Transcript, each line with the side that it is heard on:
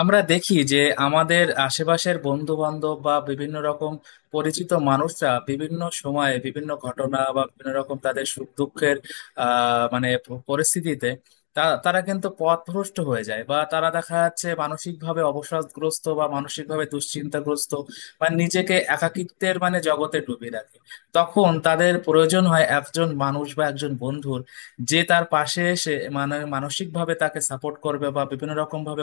left: আমরা দেখি যে আমাদের আশেপাশের বন্ধু বান্ধব বা বিভিন্ন রকম পরিচিত মানুষরা বিভিন্ন সময়ে বিভিন্ন ঘটনা বা বিভিন্ন রকম তাদের সুখ দুঃখের মানে পরিস্থিতিতে তারা কিন্তু পথভ্রষ্ট হয়ে যায় বা তারা দেখা যাচ্ছে মানসিকভাবে অবসাদগ্রস্ত বা মানসিকভাবে দুশ্চিন্তাগ্রস্ত বা নিজেকে একাকিত্বের মানে জগতে ডুবিয়ে রাখে। তখন তাদের প্রয়োজন হয় একজন মানুষ বা একজন বন্ধুর, যে তার পাশে এসে মানে মানসিকভাবে তাকে সাপোর্ট করবে বা বিভিন্ন রকম ভাবে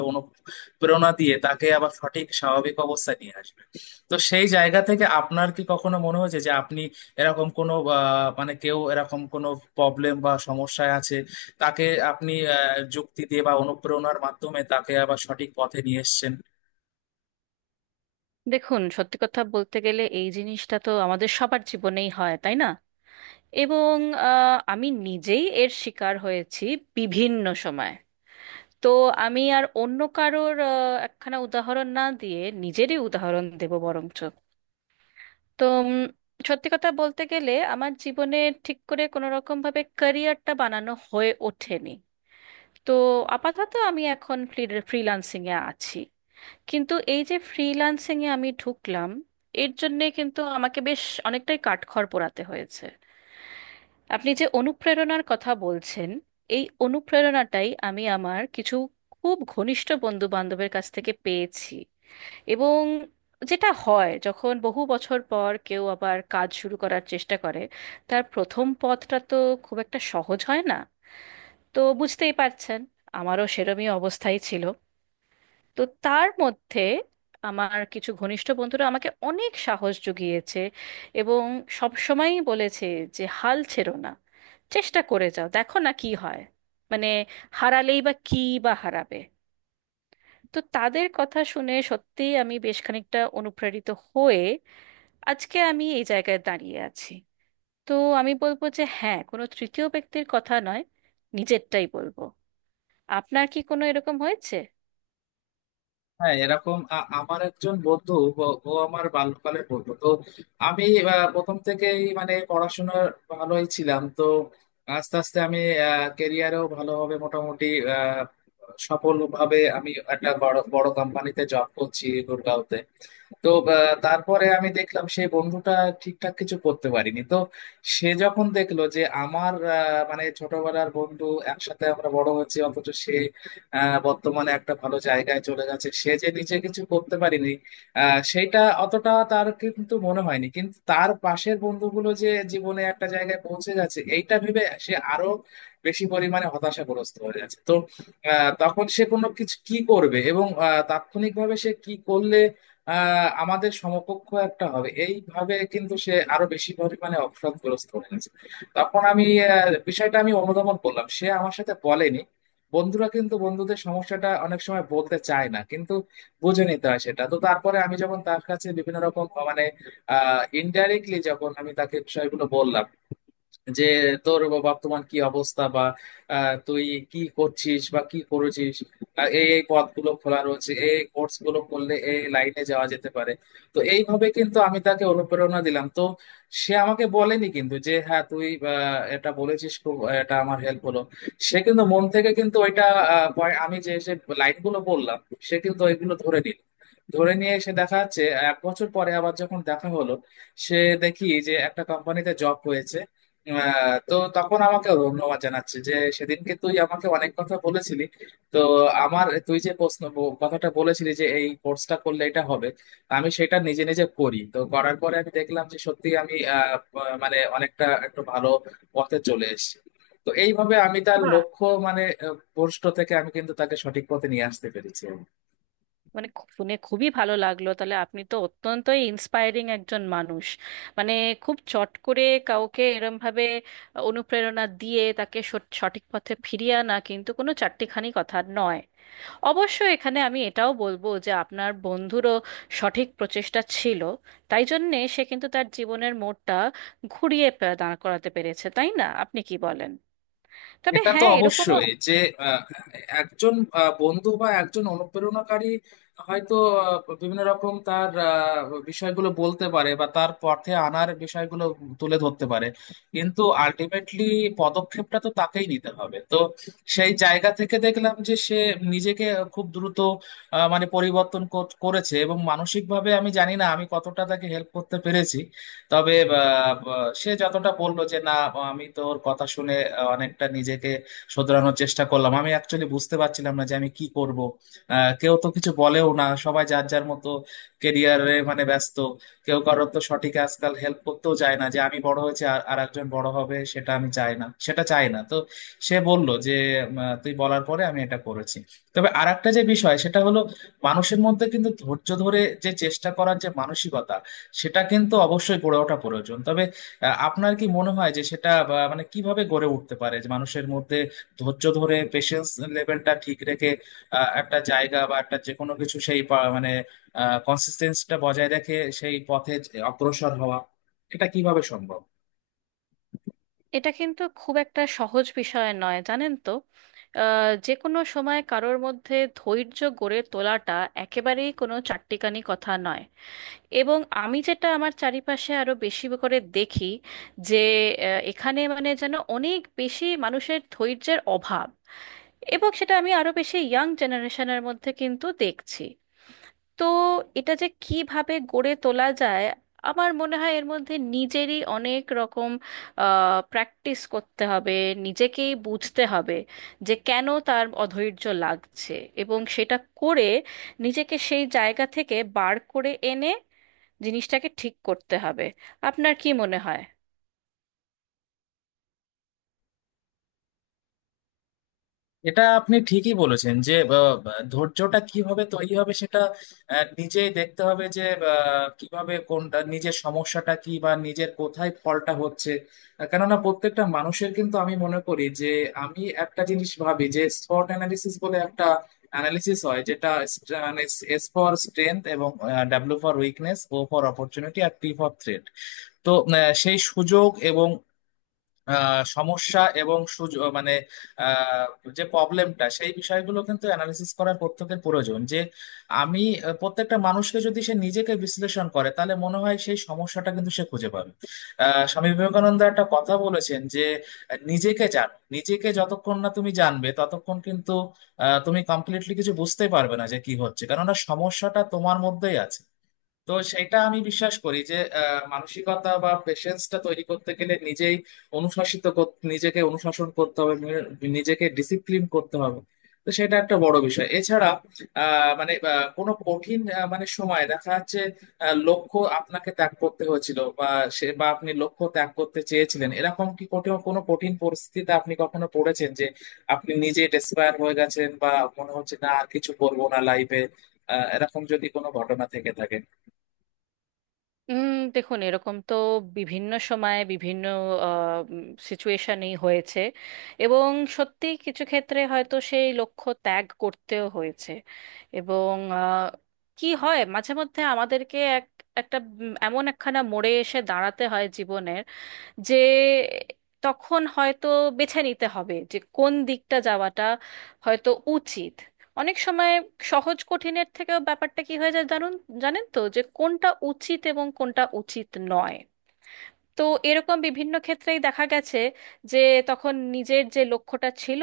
left: প্রেরণা দিয়ে তাকে আবার সঠিক স্বাভাবিক অবস্থায় নিয়ে আসবে। তো সেই জায়গা থেকে আপনার কি কখনো মনে হয়েছে যে আপনি এরকম কোনো মানে কেউ এরকম কোনো প্রবলেম বা সমস্যায় আছে, তাকে আপনি যুক্তি দিয়ে বা অনুপ্রেরণার মাধ্যমে তাকে আবার সঠিক পথে নিয়ে এসেছেন?
right: দেখুন, সত্যি কথা বলতে গেলে এই জিনিসটা তো আমাদের সবার জীবনেই হয়, তাই না? এবং আমি নিজেই এর শিকার হয়েছি বিভিন্ন সময়। তো আমি আর অন্য কারোর একখানা উদাহরণ না দিয়ে নিজেরই উদাহরণ দেব বরঞ্চ। তো সত্যি কথা বলতে গেলে আমার জীবনে ঠিক করে কোনো রকম ভাবে ক্যারিয়ারটা বানানো হয়ে ওঠেনি। তো আপাতত আমি এখন ফ্রিল্যান্সিং এ আছি, কিন্তু এই যে ফ্রিল্যান্সিং এ আমি ঢুকলাম, এর জন্যে কিন্তু আমাকে বেশ অনেকটাই কাঠখড় পোড়াতে হয়েছে। আপনি যে অনুপ্রেরণার কথা বলছেন, এই অনুপ্রেরণাটাই আমি আমার কিছু খুব ঘনিষ্ঠ বন্ধু বান্ধবের কাছ থেকে পেয়েছি। এবং যেটা হয়, যখন বহু বছর পর কেউ আবার কাজ শুরু করার চেষ্টা করে, তার প্রথম পথটা তো খুব একটা সহজ হয় না। তো বুঝতেই পারছেন, আমারও সেরমই অবস্থাই ছিল। তো তার মধ্যে আমার কিছু ঘনিষ্ঠ বন্ধুরা আমাকে অনেক সাহস জুগিয়েছে এবং সবসময়ই বলেছে যে হাল ছেড়ো না, চেষ্টা করে যাও, দেখো না কি হয়। মানে হারালেই বা কি, বা হারাবে। তো তাদের কথা শুনে সত্যিই আমি বেশ খানিকটা অনুপ্রাণিত হয়ে আজকে আমি এই জায়গায় দাঁড়িয়ে আছি। তো আমি বলবো যে হ্যাঁ, কোনো তৃতীয় ব্যক্তির কথা নয়, নিজেরটাই বলবো। আপনার কি কোনো এরকম হয়েছে?
left: হ্যাঁ, এরকম আমার একজন বন্ধু, ও আমার বাল্যকালের বন্ধু। তো আমি প্রথম থেকেই মানে পড়াশোনা ভালোই ছিলাম। তো আস্তে আস্তে আমি কেরিয়ারেও ভালোভাবে মোটামুটি আহ, সফলভাবে আমি একটা বড় বড় কোম্পানিতে জব করছি গুরগাঁওতে। তো তারপরে আমি দেখলাম সেই বন্ধুটা ঠিকঠাক কিছু করতে পারিনি। তো সে যখন দেখলো যে আমার মানে ছোটবেলার বন্ধু, একসাথে আমরা বড় হয়েছি, অথচ সে বর্তমানে একটা ভালো জায়গায় চলে গেছে, সে যে নিজে কিছু করতে পারিনি সেইটা অতটা তার কিন্তু মনে হয়নি, কিন্তু তার পাশের বন্ধুগুলো যে জীবনে একটা জায়গায় পৌঁছে গেছে এইটা ভেবে সে আরো বেশি পরিমাণে হতাশাগ্রস্ত হয়ে গেছে। তো তখন সে কোনো কিছু কি করবে এবং তাৎক্ষণিকভাবে সে কি করলে আমাদের সমকক্ষ একটা হবে, এইভাবে কিন্তু সে আরো বেশি পরিমাণে অপরাধগ্রস্ত হয়ে গেছে। তখন আমি বিষয়টা আমি অনুধাবন করলাম, সে আমার সাথে বলেনি। বন্ধুরা কিন্তু বন্ধুদের সমস্যাটা অনেক সময় বলতে চায় না, কিন্তু বুঝে নিতে হয় সেটা। তো তারপরে আমি যখন তার কাছে বিভিন্ন রকম মানে ইনডাইরেক্টলি যখন আমি তাকে বিষয়গুলো বললাম, যে তোর বর্তমান কি অবস্থা, বা তুই কি করছিস বা কি করেছিস, এই এই পথগুলো খোলা রয়েছে, এই এই কোর্স গুলো করলে এই লাইনে যাওয়া যেতে পারে। তো এইভাবে কিন্তু আমি তাকে অনুপ্রেরণা দিলাম। তো সে আমাকে বলেনি কিন্তু, যে হ্যাঁ তুই এটা বলেছিস খুব এটা আমার হেল্প হলো। সে কিন্তু মন থেকে কিন্তু ওইটা আমি যে যে লাইনগুলো বললাম সে কিন্তু ওইগুলো ধরে নিল। ধরে নিয়ে এসে দেখা যাচ্ছে এক বছর পরে আবার যখন দেখা হলো, সে, দেখি যে একটা কোম্পানিতে জব হয়েছে। তো তখন আমাকে ধন্যবাদ জানাচ্ছে যে সেদিনকে তুই আমাকে অনেক কথা বলেছিলি। তো আমার তুই যে প্রশ্ন কথাটা বলেছিলি যে এই কোর্সটা করলে এটা হবে, আমি সেটা নিজে নিজে করি। তো করার পরে আমি দেখলাম যে সত্যি আমি আহ, আহ, মানে অনেকটা একটু ভালো পথে চলে এসেছি। তো এইভাবে আমি তার লক্ষ্য মানে ভ্রষ্ট থেকে আমি কিন্তু তাকে সঠিক পথে নিয়ে আসতে পেরেছি।
right: মানে শুনে খুবই ভালো লাগলো। তাহলে আপনি তো অত্যন্তই ইন্সপায়ারিং একজন মানুষ। মানে খুব চট করে কাউকে এরম ভাবে অনুপ্রেরণা দিয়ে তাকে সঠিক পথে ফিরিয়ে আনা কিন্তু কোনো চারটিখানি কথা নয়। অবশ্য এখানে আমি এটাও বলবো যে আপনার বন্ধুরও সঠিক প্রচেষ্টা ছিল, তাই জন্যে সে কিন্তু তার জীবনের মোড়টা দাঁড় করাতে পেরেছে। তাই না, আপনি কি বলেন? তবে
left: এটা তো
right: হ্যাঁ, এরকমও
left: অবশ্যই, যে আহ, একজন বন্ধু বা একজন অনুপ্রেরণাকারী হয়তো বিভিন্ন রকম তার বিষয়গুলো বলতে পারে বা তার পথে আনার বিষয়গুলো তুলে ধরতে পারে, কিন্তু আলটিমেটলি পদক্ষেপটা তো তাকেই নিতে হবে। তো সেই জায়গা থেকে দেখলাম যে সে নিজেকে খুব দ্রুত মানে পরিবর্তন করেছে, এবং মানসিকভাবে আমি জানি না আমি কতটা তাকে হেল্প করতে পেরেছি। তবে সে যতটা বললো যে না আমি তোর কথা শুনে অনেকটা নিজেকে শোধরানোর চেষ্টা করলাম, আমি অ্যাকচুয়ালি বুঝতে পারছিলাম না যে আমি কি করব। কেউ তো কিছু বলেও না, সবাই যার যার মতো কেরিয়ারে মানে ব্যস্ত। কেউ কারোর তো সঠিক আজকাল হেল্প করতেও চায় না, যে আমি বড় হয়েছি আর আর একজন বড় হবে সেটা আমি চাই না, সেটা চাই না। তো সে বলল যে তুই বলার পরে আমি এটা করেছি। তবে আর একটা যে বিষয় সেটা হলো, মানুষের মধ্যে কিন্তু ধৈর্য ধরে যে চেষ্টা করার যে মানসিকতা, সেটা কিন্তু অবশ্যই গড়ে ওঠা প্রয়োজন। তবে আপনার কি মনে হয় যে সেটা বা, মানে কিভাবে গড়ে উঠতে পারে, যে মানুষের মধ্যে ধৈর্য ধরে পেশেন্স লেভেলটা ঠিক রেখে একটা জায়গা বা একটা যে কোনো কিছু সেই মানে কনসিস্টেন্সিটা বজায় রেখে সেই পথে অগ্রসর হওয়া, এটা কিভাবে সম্ভব?
right: এটা কিন্তু খুব একটা সহজ বিষয় নয়, জানেন তো। যে কোনো সময় কারোর মধ্যে ধৈর্য গড়ে তোলাটা একেবারেই কোনো চাট্টিখানি কথা নয়। এবং আমি যেটা আমার চারিপাশে আরো বেশি করে দেখি যে এখানে মানে যেন অনেক বেশি মানুষের ধৈর্যের অভাব, এবং সেটা আমি আরো বেশি ইয়াং জেনারেশনের মধ্যে কিন্তু দেখছি। তো এটা যে কিভাবে গড়ে তোলা যায়, আমার মনে হয় এর মধ্যে নিজেরই অনেক রকম প্র্যাকটিস করতে হবে, নিজেকেই বুঝতে হবে যে কেন তার অধৈর্য লাগছে, এবং সেটা করে নিজেকে সেই জায়গা থেকে বার করে এনে জিনিসটাকে ঠিক করতে হবে। আপনার কি মনে হয়?
left: এটা আপনি ঠিকই বলেছেন, যে ধৈর্যটা কিভাবে তৈরি হবে সেটা নিজেই দেখতে হবে, যে কিভাবে কোনটা নিজের সমস্যাটা কি বা নিজের কোথায় ফলটা হচ্ছে। কেননা প্রত্যেকটা মানুষের কিন্তু আমি মনে করি যে, আমি একটা জিনিস ভাবি যে স্পট অ্যানালিসিস বলে একটা অ্যানালিসিস হয়, যেটা মানে এস ফর স্ট্রেংথ, এবং W for weakness, O for opportunity, আর টি ফর থ্রেট। তো সেই সুযোগ এবং সমস্যা এবং সুযোগ মানে আহ, যে প্রবলেমটা, সেই বিষয়গুলো কিন্তু অ্যানালিসিস করার প্রত্যেকের প্রয়োজন, যে আমি প্রত্যেকটা মানুষকে, যদি সে নিজেকে বিশ্লেষণ করে তাহলে মনে হয় সেই সমস্যাটা কিন্তু সে খুঁজে পাবে। স্বামী বিবেকানন্দ একটা কথা বলেছেন যে নিজেকে জানো, নিজেকে যতক্ষণ না তুমি জানবে ততক্ষণ কিন্তু তুমি কমপ্লিটলি কিছু বুঝতে পারবে না যে কি হচ্ছে, কেননা সমস্যাটা তোমার মধ্যেই আছে। তো সেটা আমি বিশ্বাস করি যে মানসিকতা বা পেশেন্সটা তৈরি করতে গেলে নিজেই নিজেকে অনুশাসন করতে হবে, নিজেকে ডিসিপ্লিন করতে হবে। তো সেটা একটা বড় বিষয়। এছাড়া মানে কোনো কঠিন মানে সময় দেখা যাচ্ছে লক্ষ্য আপনাকে ত্যাগ করতে হয়েছিল, বা সে বা আপনি লক্ষ্য ত্যাগ করতে চেয়েছিলেন, এরকম কি কোনো কোনো কঠিন পরিস্থিতিতে আপনি কখনো পড়েছেন যে আপনি নিজে ডেসপায়ার হয়ে গেছেন, বা মনে হচ্ছে না আর কিছু করবো না লাইফে, এরকম যদি কোনো ঘটনা থেকে থাকে?
right: দেখুন, এরকম তো বিভিন্ন সময়ে বিভিন্ন সিচুয়েশনেই হয়েছে, এবং সত্যি কিছু ক্ষেত্রে হয়তো সেই লক্ষ্য ত্যাগ করতেও হয়েছে। এবং কি হয়, মাঝে মধ্যে আমাদেরকে এক একটা এমন একখানা মোড়ে এসে দাঁড়াতে হয় জীবনে, যে তখন হয়তো বেছে নিতে হবে যে কোন দিকটা যাওয়াটা হয়তো উচিত। অনেক সময় সহজ কঠিনের থেকেও ব্যাপারটা কি হয়ে যায় জানুন, জানেন তো, যে কোনটা উচিত এবং কোনটা উচিত নয়। তো এরকম বিভিন্ন ক্ষেত্রেই দেখা গেছে যে তখন নিজের যে লক্ষ্যটা ছিল,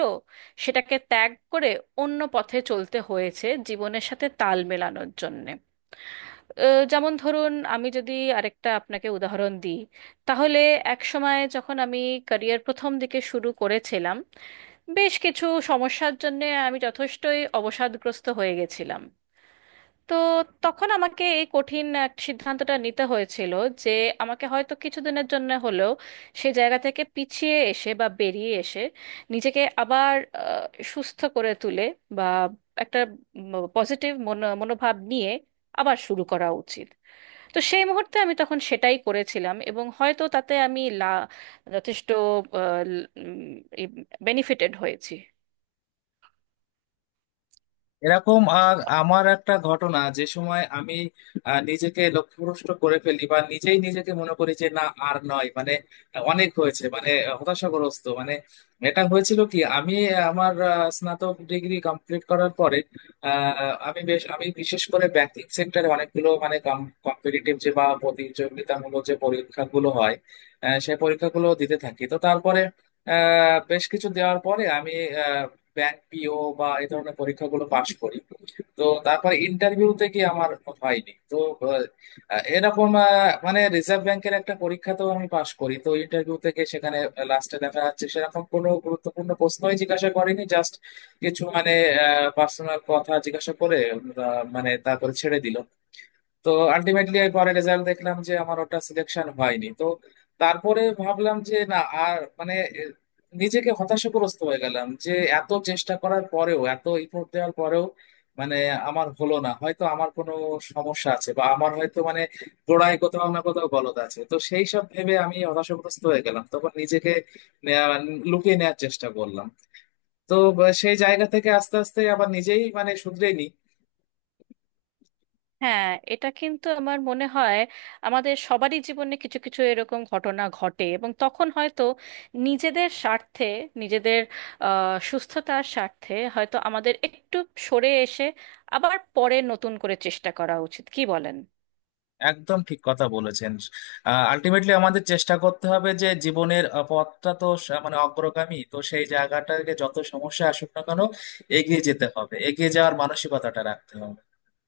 right: সেটাকে ত্যাগ করে অন্য পথে চলতে হয়েছে জীবনের সাথে তাল মেলানোর জন্য। যেমন ধরুন, আমি যদি আরেকটা আপনাকে উদাহরণ দিই, তাহলে এক সময় যখন আমি ক্যারিয়ার প্রথম দিকে শুরু করেছিলাম, বেশ কিছু সমস্যার জন্য আমি যথেষ্টই অবসাদগ্রস্ত হয়ে গেছিলাম। তো তখন আমাকে এই কঠিন এক সিদ্ধান্তটা নিতে হয়েছিল যে আমাকে হয়তো কিছুদিনের জন্য হলেও সেই জায়গা থেকে পিছিয়ে এসে বা বেরিয়ে এসে নিজেকে আবার আহ, সুস্থ করে তুলে বা একটা পজিটিভ মনোভাব নিয়ে আবার শুরু করা উচিত। তো সেই মুহূর্তে আমি তখন সেটাই করেছিলাম, এবং হয়তো তাতে আমি যথেষ্ট বেনিফিটেড হয়েছি।
left: এরকম আর আমার একটা ঘটনা, যে সময় আমি নিজেকে লক্ষ্যভ্রষ্ট করে ফেলি বা নিজেই নিজেকে মনে করি যে না আর নয় মানে অনেক হয়েছে মানে হতাশাগ্রস্ত মানে, এটা হয়েছিল কি আমি আমার স্নাতক ডিগ্রি কমপ্লিট করার পরে আমি বিশেষ করে ব্যাংকিং সেক্টরে অনেকগুলো মানে কম্পিটিটিভ যে বা প্রতিযোগিতামূলক যে পরীক্ষাগুলো হয়, সেই পরীক্ষাগুলো দিতে থাকি। তো তারপরে বেশ কিছু দেওয়ার পরে আমি ব্যাংক পিও বা এই ধরনের পরীক্ষাগুলো পাশ করি। তো তারপরে ইন্টারভিউতে কি আমার হয়নি। তো এরকম মানে রিজার্ভ ব্যাংকের একটা পরীক্ষাতেও আমি পাশ করি। তো ইন্টারভিউ থেকে সেখানে লাস্টে দেখা যাচ্ছে সেরকম কোনো গুরুত্বপূর্ণ প্রশ্নই জিজ্ঞাসা করেনি, জাস্ট কিছু মানে পার্সোনাল কথা জিজ্ঞাসা করে মানে তারপরে ছেড়ে দিল। তো আলটিমেটলি পরে রেজাল্ট দেখলাম যে আমার ওটা সিলেকশন হয়নি। তো তারপরে ভাবলাম যে না আর মানে নিজেকে হতাশাগ্রস্ত হয়ে গেলাম, যে এত চেষ্টা করার পরেও এত ইফোর্ট দেওয়ার পরেও মানে আমার হলো না, হয়তো আমার কোনো সমস্যা আছে, বা আমার হয়তো মানে গোড়ায় কোথাও না কোথাও গলদ আছে। তো সেই সব ভেবে আমি হতাশাগ্রস্ত হয়ে গেলাম, তখন নিজেকে আহ, লুকিয়ে নেওয়ার চেষ্টা করলাম। তো সেই জায়গা থেকে আস্তে আস্তে আবার নিজেই মানে শুধরে।
right: হ্যাঁ, এটা কিন্তু আমার মনে হয় আমাদের সবারই জীবনে কিছু কিছু এরকম ঘটনা ঘটে, এবং তখন হয়তো নিজেদের স্বার্থে, নিজেদের সুস্থতার স্বার্থে হয়তো আমাদের একটু সরে এসে আবার পরে নতুন করে চেষ্টা করা উচিত। কি বলেন?
left: একদম ঠিক কথা বলেছেন। আলটিমেটলি আমাদের চেষ্টা করতে হবে, যে জীবনের পথটা তো মানে অগ্রগামী, তো সেই জায়গাটাকে যত সমস্যা আসুক না কেন এগিয়ে যেতে হবে, এগিয়ে যাওয়ার মানসিকতাটা রাখতে হবে।